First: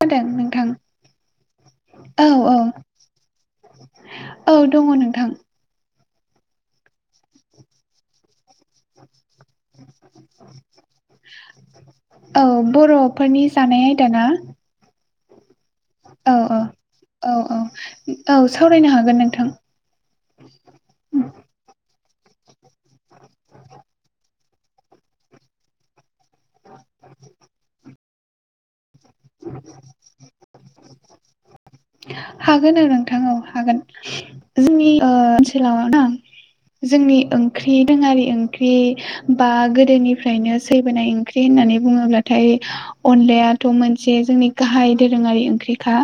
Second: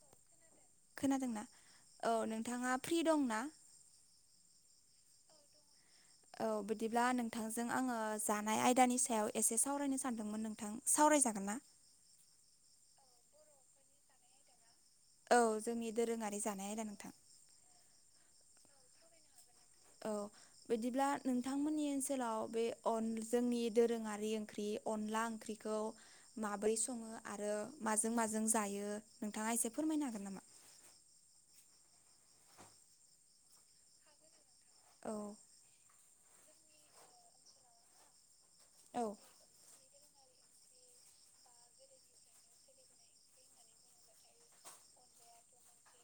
[unintelligible] नों खोनादोंना औ नोंथाङा फ्रि दं ना? औ दङ नोंथां। औ बिदिब्ला नोंथांजों आङो जानाय आयदानि सायाव एसे सावरायनो सानदोंमोन नोंथां सावरायजागोन ना? फोरनि जानाय आयदा ना औ जोंनि औ दोरोङारि औ जानाय आयदा नोंथां औ औ औ सावरायनो हागोन नोंथां। औ बिदिब्ला नोंथांमोननि ओनसो सोलाव बे अन जोंनि दोरोङारि ओंख्रि अनला ओंख्रिखौ माबोरै सङो आरो माजों माजों जायो नोंथाङा एसे फोरमायनो हागोन नामा? हागोन औ नोंथां औ हागोन जोंनि ओ औ ओनसोलाव ना जोंनि ओंख्रि दोङारि ओंख्रि औ बा गोदोनि फ्रायनो सैबोनाय ओंख्रै होननानै बुङोब्लाथाय अनलायाथ' मोन से जोंनि गाहाय दोरोङारि ओंख्रिखा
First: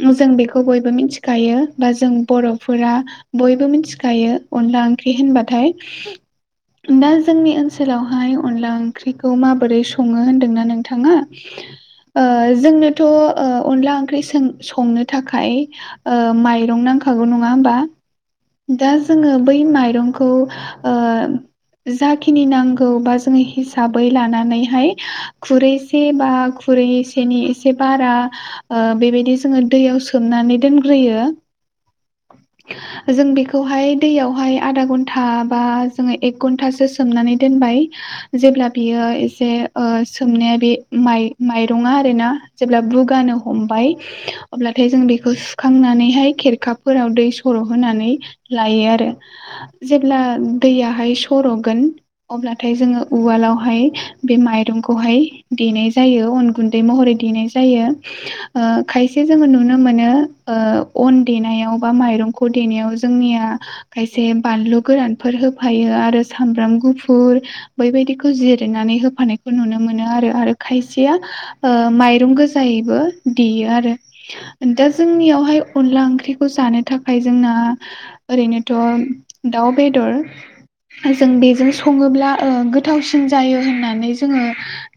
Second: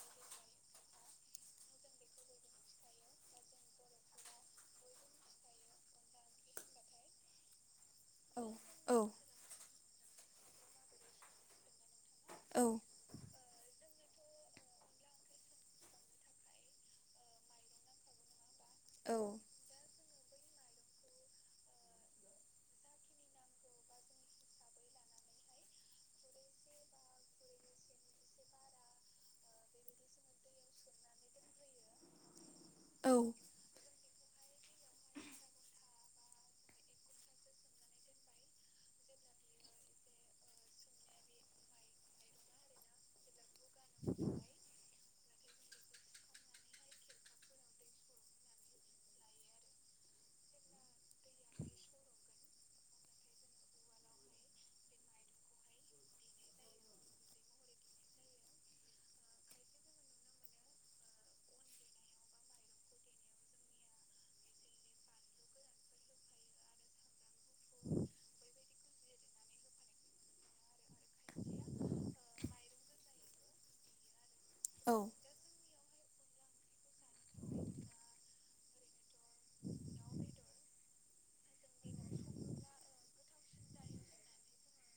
जों बेखौ बयबो मोनथिखायो बा जों बर'फोरा बयबो मोनथिखायो अनला ओंख्रि होनबाथाय दा जोंनि ओनसो लावहाय औ अनला औ ओंख्रिखौ माबोरै सङो होनदोंना नोंथाङा ओ औ जोंनोथ' ओ अनला ओंख्रि सों संनो थाखाय ओ माइरं नांखागौ नङा होमबा दा औ जोङो बै माइरंखौ ओ [unintelligible] जाखिनि नांगौ बा जोङो हिसाबै लानानैहाय खुरैसे बा खुरै सेनि एसे बारा ओ बेबायदि जोङो दैयाव सोमनानै दोनग्रोयो [unintelligible] औ जों बेखौहाय दैयावहाय आधा घन्टा बा जोङो एक घन्टासो सोमनानै दोन बाय जेब्ला बियो एसे ओ सोमनाया बि माइ माइ रंआ आरो ना जेब्ला बुगानो हमबाय अब्लाथाय जों बे खौ सुखांनानैहाय खेरखाफोराव दै सर' होनानै लायो आरो जेब्ला ओ दैयाहाय सर'गोन अब्लाथाय जोङो उवालावहाय बे माइरंखौहाय देनाय जायो अन गुन्दै महरै देनाय जायो ओ खायसे जोङो नुनो मोनो ओ अन देनाय याव बा मायरंखौ देनायाव जोंनिया खायसे बानलु गोरानफोर होफायो आरो साम ब्राम गुफुर बैबायदिखौ जिरनानै होफानायखौ नुनो मोनो आरो आरो खायसेया ओ माइरं गोजायैबो देयो आरो दा जोंनियावहाय अनला ओंख्रिखौ जानो थाखाय जोंना ओरैनोथ' दाउ बेदर जों बेजों सङोब्ला ओ गोथावसिन जायो होननानै जोङो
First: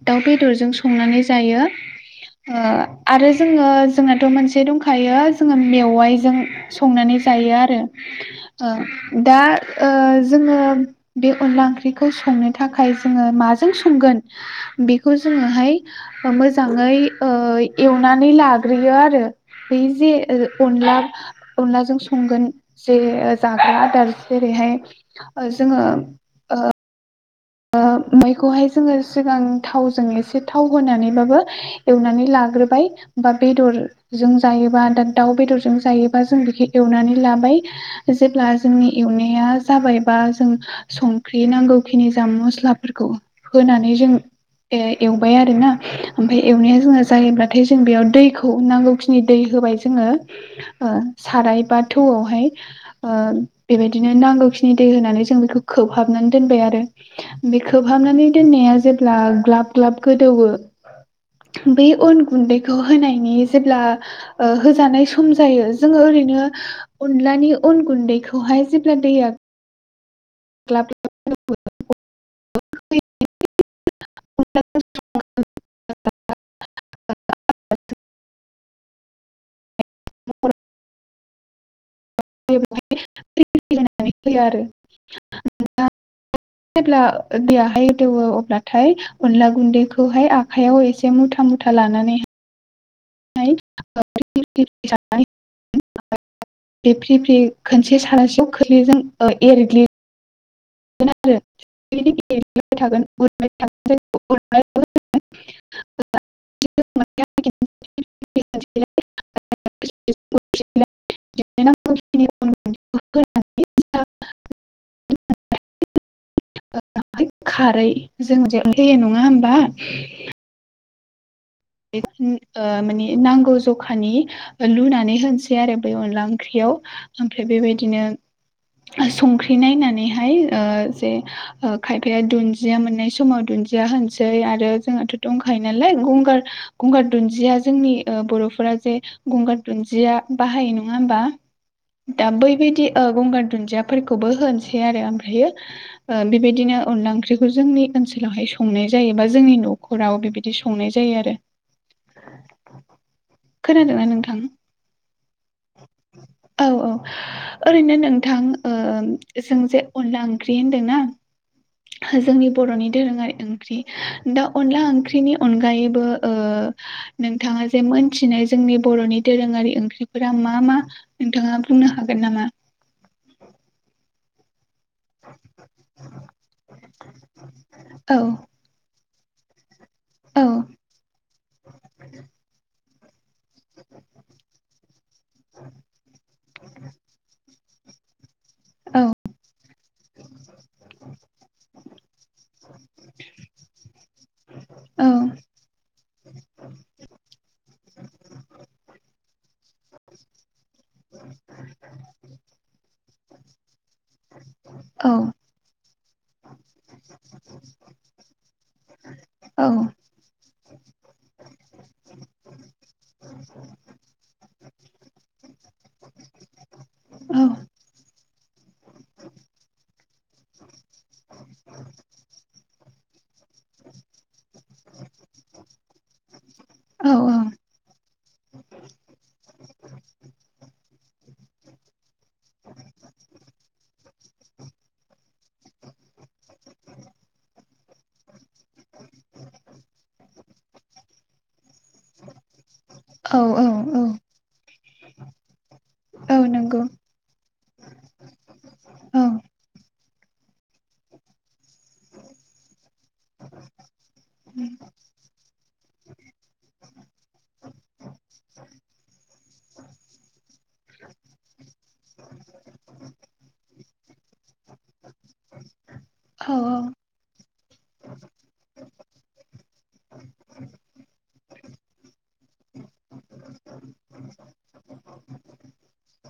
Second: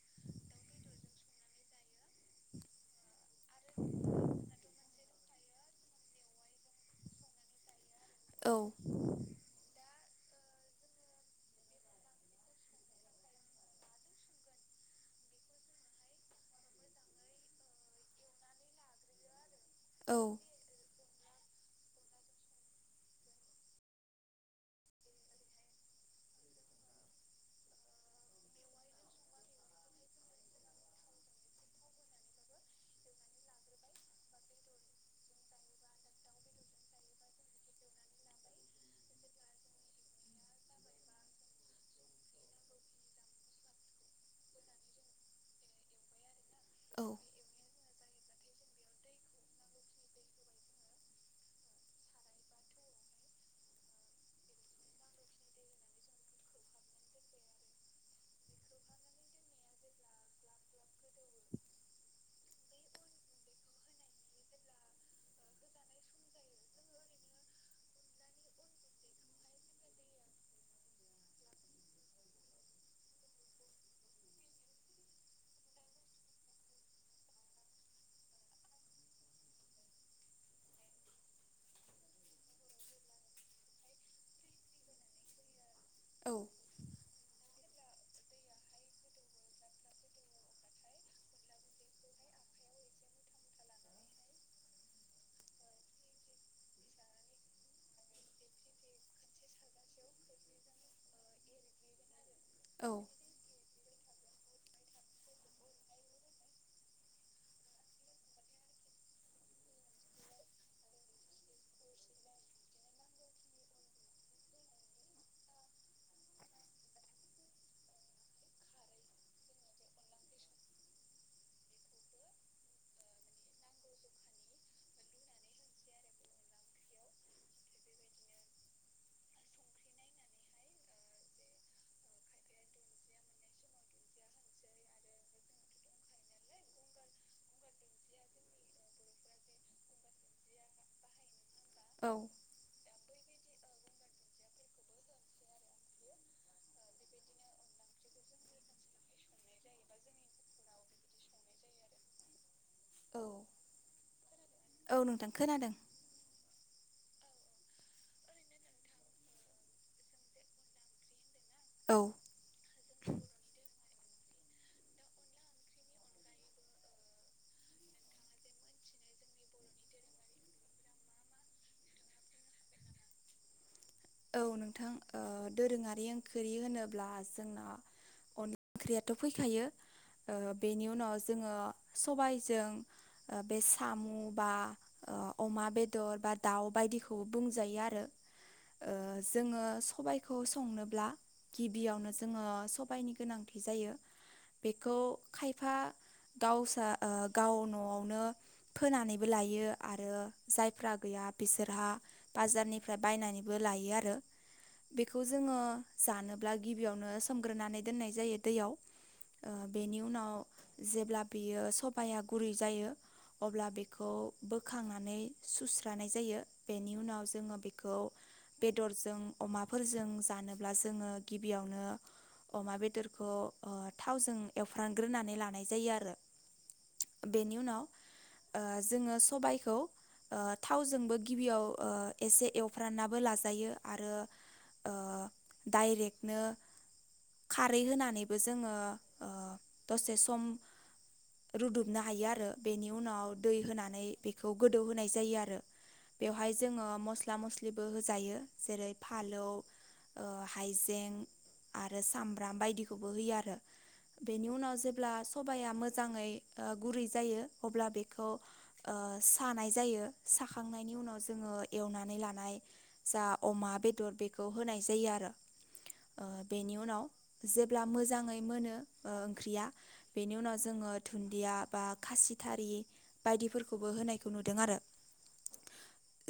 दाउ बेदरजों संनानै जायो। ओ आरो जोङो जोंनाथ' मोनसे दंखायो जोङो मेवाइजों संनानै जायो आरो औ ओ दा ओ जोङो बे अनला ओंख्रिखौ संनो थाखाय जोङो माजों संगोन बेखौ जों मोजाङै ओ एवनानै लाग्रोयो आरो बै जे औ अनला अनलाजों संगोन जे जाग्रा आदार जेरैहाय ओ जोङो ओ मैखौहाय जोङो सिगां थावजों एसे थाव होनानैबाबो एवनानै ला ग्रोबाय बा बेदरजों जायोबा दाउ बेदरजों जायोबा जों बेखौ एवनानै ला बाय जेब्ला जोंनि एवनाया जाबाय बा जों संख्रि नांगौ खिनि मस्लाफोरखौ होननानै जों ए एवबाय आरो ना ओमफाय एवनाया जोङो जायोब्लाथाय जों बेयाव दैखौ नांगौखिनि दै होबाय जोङो ओ साराय बा थौआवहाय ओ बेबादिनो नांगौ खिनि दै होनानै जों बेखौ खोबहाबनानै दोनबाय आरो बे खोबहाबनानै दोननाया जेब्ला ग्लाब ग्लाब गोदौवो बे अन गुन्दैखौ होनायनि जेब्ला ओ होजानाय सम जायो जोङो ओरै ओैनो अनलानि अन गुन्दैखौहाय जेब्ला दैया [unintelligible] [unintelligible] [unintelligible] [unintelligible] आरो [unintelligible] दौवो अब्लाथाय अनला गुन्दैखौहाय आखाइयाव एसे मुथा मुथा लानानै [unintelligible] बे फ्रि फ्रि खनसे [unintelligible] एरग्लि औ [unintelligible] [unintelligible] [unintelligible] [unintelligible] [inaudible] खारै जों जे होयो नङा होमबा ओ माने नांगौ जखानि लुनानै होनसै आरो बे अनला ओंख्रियाव ओमफ्राय बेबायदिनो संख्रि नायनानैहाय ओ जे ओ खायफाया दुन्दिया मोननाय समाव दु दुनदिया होनिसै आरो जोंहाथ' दंखायो नालाय गंगार गंगार दुन्दिया जोंनि बर'फोरा जे गंगार दुन्दिया बाहायो नङा होमबा दा बैबायदि ओ गंगार दुन्दियाफोरखौबो होनोसै आरो ओमफ्रायो ओ बेबायदिनो अनला ओंख्रिखौ जोंनि ओनसोलावहाय संनाय जायोबा जोंनि न'खराव बिबायदि संनाय जायो आरो औ औ खोनादोंना नोंथां औ नोंथां खोनादों औ औ ओरैनो नोंथां ओ जोंजे अनला ओंख्रि होनदोंना औ जोंनि बर'नि दोरोङारि ओंख्रि दा अनला ओंख्रिनि अनगायैबो ओ [unintelligible] नोंथाङा जे मोनथिनाय जोंनि बरनि दोरोङारि ओंख्रिफोरा मा मा नोंथाङा बुंनो हागोन नामा [inaudible] औ नोंथां ओ दोरोङारि ओंख्रि होनोब्ला जोंना औ अन ओंख्रिया थ फैखायो औ ओ बेनि उनाव जोङो सबायजों ओ बे साम बा ओ अमा बेदर बा दाउ बायदिखौ बुं जायो आरो ओ औ जोङो स सबाइखौ संनोब्ला गिबियावनो जोङो सबाइनि गोनांथि जायो बेखौ खायफा गावसा ओ गाव नआवनो फोनानै बो लायो आरो जायफ्रा गैया बिसोरहा बाजारनिफ्राय बा बो लायो आरो औ बेखौ जोङो जानोब्ला गिबियावनो सोमग्रोनानै दोननाय जायो दैयाव ओ बेनि औ उनाव जेब्ला बियो सबाया गुरै जायो अब्ला बेखौ बोखांनानै सुस्रानाय जायो बेनि उनाव जोङो बेखौ बेदरजों अमाफोरजों जानोब्ला जोङो गिबियावनो अमा बेदरखौ ओ थावजों एवफ्रामग्रोनानै लानाय जायो आरो औ औ बेनि उनाव ओ जोङो सबाइखौ ओ थावजोंबो गिबियाव ओ एसे एव फोराननाबो लाजायो आरो ओ डाइरेक्टनो खारै होनानै जों ओ दसे सम रुदुबनो हायो आरो बेनि औ उनाव दै औ औ होनानै बेखौ गोदौ होनाय जायो आरो औ बेयावहाय नंगौ जोङो मस्ला मस्लि बो होजायो जेरै औ फालौ ओ हायजें आरो सामब्राम बायदिखौबो होयो आरो बेनि उनाव जेब्ला सबाया मोजाङै ओ गुरै जायो अब्ला बेखौ ओ ओ सानाय जायो साखांनायनि उनाव जोङो एवनानै लानाय जा अमा बेदर बेखौ होनाय जायो आरो ओ औ बेनि उनाव जेब्ला मोजाङै मोनो ओ ओंख्रिया बेनि उनाव जों ओ दुन्दिया बा खासिथारि बायदिफोरखौबो होनायखौ नुदों आरो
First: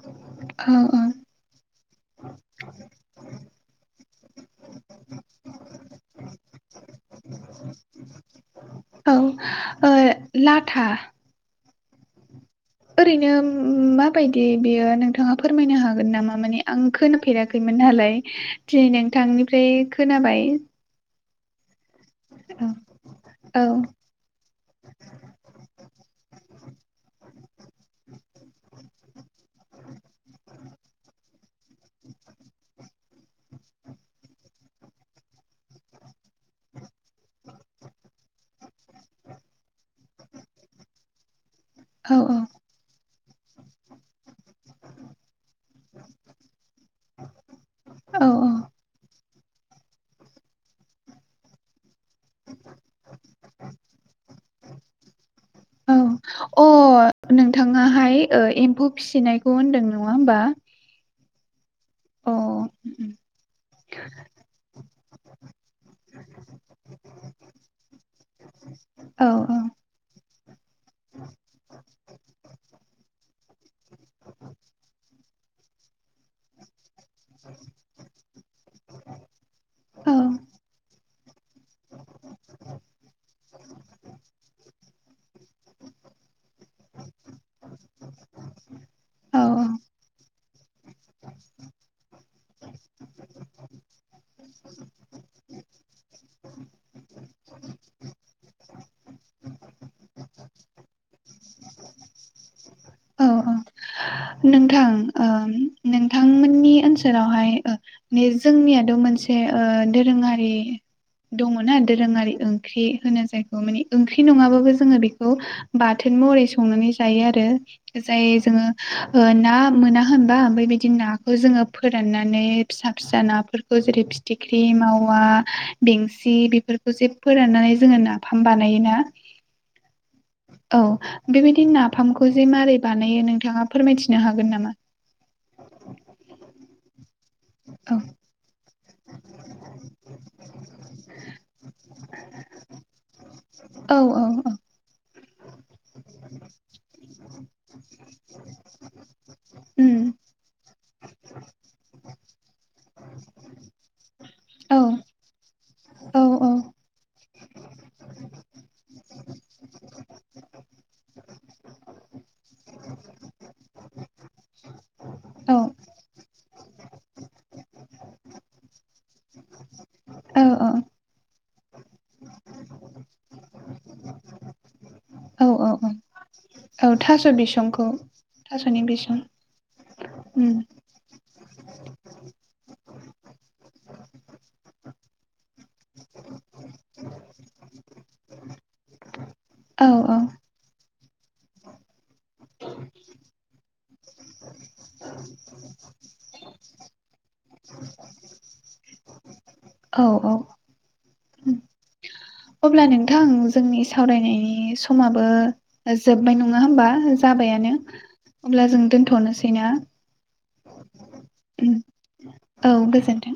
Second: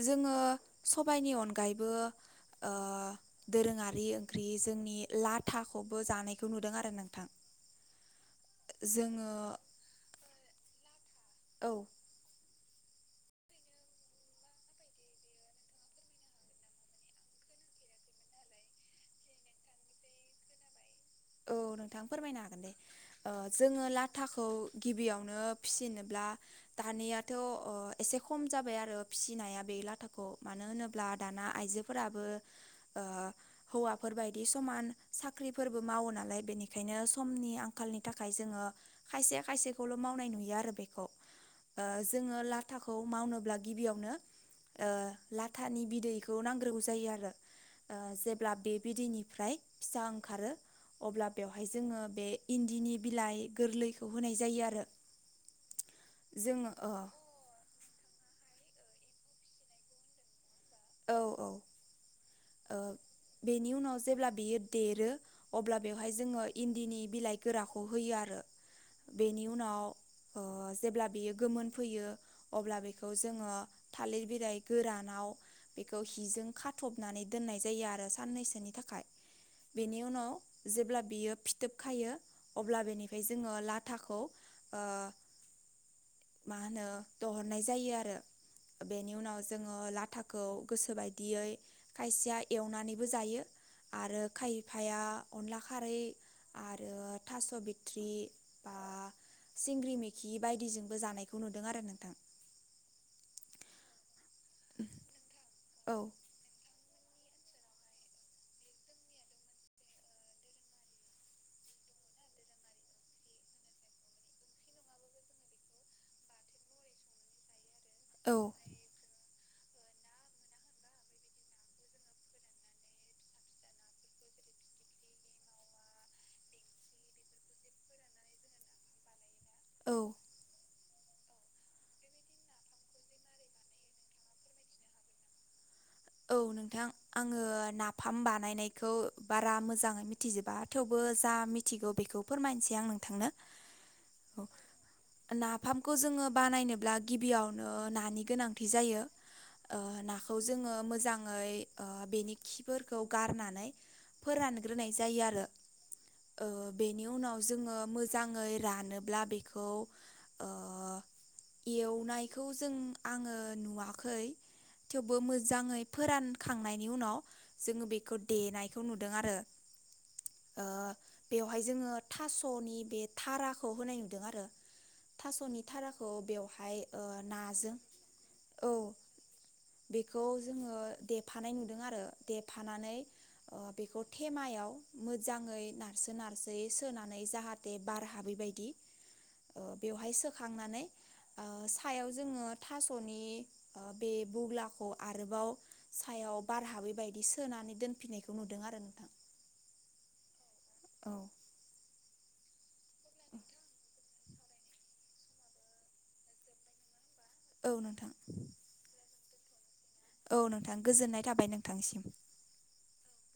जोङो औ नि अनगायैबो ओ दोरोङारि ओंख्रि जोंनि लाथाखौबो जानायखौ नुदों आरो नोंथां। [inaudible] औ ओ लाथा औ ओरैनो माबायदि बियो नोंथाङा फोरमायनो हागोन नामा मानि आं खोनाफेराखैमोन। नालाय दिनै नोंथांनिफ्राय खोनाबाय औ नोंथां फोरमायनो हागोन औ दे जोङो लाथाखौ गिबियावनो फिसिनोब्ला आ दानियाथ अ एसे खम जाबाय आरो फिसिनाया बे लाथाखौ मानो होनोब्ला दाना आइजोफोराबो ओ हौवाफोर बायदि समान साख्रिफोरबो मावो नालाय बेनिखायनो समनि आंखालनि थाखाय जोङो खायसे खायसेखौल मावनाय नुयो आरो बे खौ ओ औ जोङो लाथाखौ मावनोब्ला गिबियावनो ओ लाथानि बिदैखौ नांग्रोगौ जायो आरो ओ औ जेब्ला बे बिदैनिफ्राय फिसा ओंखारो अब्ला बेवहाय जोङो बे इन्दिनि बिलाइ गोरलैखौ होनाय जायो आरो [inaudible] औ जोङो ओ अ नोंथां फाय ओ एम्फौ फिसिनायखौ होनदों नङा होमबा औ औ अ ओ बेनि उनाव जेब्ला बियो देरो अब्ला बेवहाय जोङो इन्दिनि बिलाइ गोराखौ होयो आरो औ बेनि उनाव ओ जेब्ला बेयो गोमोन फैयो अब्ला बेखौ जोङो थालिर बिलाइ गोरानाव बेखौ हिजों खाथबनानै दोननाय जायो आरो साननैसोनि थाखाय बेनि औ उनाव जेब्ला बियो फिथोब खायो अब्ला बेनिफ्राय जोङो लाथाखौ ओ माहोनो दहरनाय जायो आरो बेनि उनाव औ जोङो लाथाखौ गोसोबायदियै खायसेया एवनानैबो जायो आरो खायफाया अनला खारै आरो थास' बिथत्रि बा सिंग्रि मेखि बायदिजोंबो जानायखौ नुदों आरो नोंथां औ अ नोंथां ओ औ ओनसोलावहाय जोंनियाथ' मोनसे ओ दोरोङारि दङना दोरोङारि ओंख्रि होनो जायखौ माने ओंख्रि नङाबाबो जोङो बेखौ बाथो मरै संनानै जायो आरो जाय औ जोङो ना मोना होनबा बेबायदि नाखौ जोङो फोराननानै फिसा फिसा नाफोरखौ जेरै फिथिख्रि मावा बेंसि बे जे फोराननानै जोङो नाफाम बानायोना औ औ बेबायदि नाफामखौ जे मारै बानायो नोंथाङा फोरमायथिनो हागोन नामा? औ नोंथां आङो औ नाफाम बानायनाय खौ बारा मोजाङै मिथिजोबा थेवबो जा मिथिगौ बेखौ फोरमायनोसै आं नोंथांनो औ औ औ नाफामखौ जोङो बानायनोब्ला गिबियावनो नानि गोनांथि जायो ओ उम नाखौ जोङो मोजाङै बेनि खिफोरखौ गारनानै औ फोरानग्रोनाय जायो आरो औ ओ औ बेनि उनाव जोङो मोजाङै रानोब्ला बेखौ एवनायखौ जों आङो नुवाखै थेवबो औ मोजां मोजाङै फोरानखांनायनि उनाव जोङो बेखौ देनायखौ नुदों आरो औ ओ औ बेवहाय जोङो थास'नि बे थाराखौ होनाय नुदों आरो औ थास'नि औ औ थाराखौ बेवहाय नाजों औ थसनि बेसन बेखौ जोङो देफानाय नुदों आरो देफानानै बेखौ थेमायाव मोजाङै नारसोन नारसोयै सोनानै जाहाथे बार हाबै दि औ बेवहाय सोखांनानै ओ सायाव जोङो थास'नि बे बुग्लाखौ आरोबाव सायाव बार हाबै बायदि सोनानै दोनफिननायखौ नुदों आरो नोंथां औ औ [inaudible] अब्ला नोंथां जोंनि सावरायनायनि समाबो जोबबाय नङा होमबा? औ जाबायानो नोंथां अब्ला जों दोन्थ'नोसैना? औ नोंथां गोजोननाय थाबाय नोंथांनिसिम। औ गोजोन्थों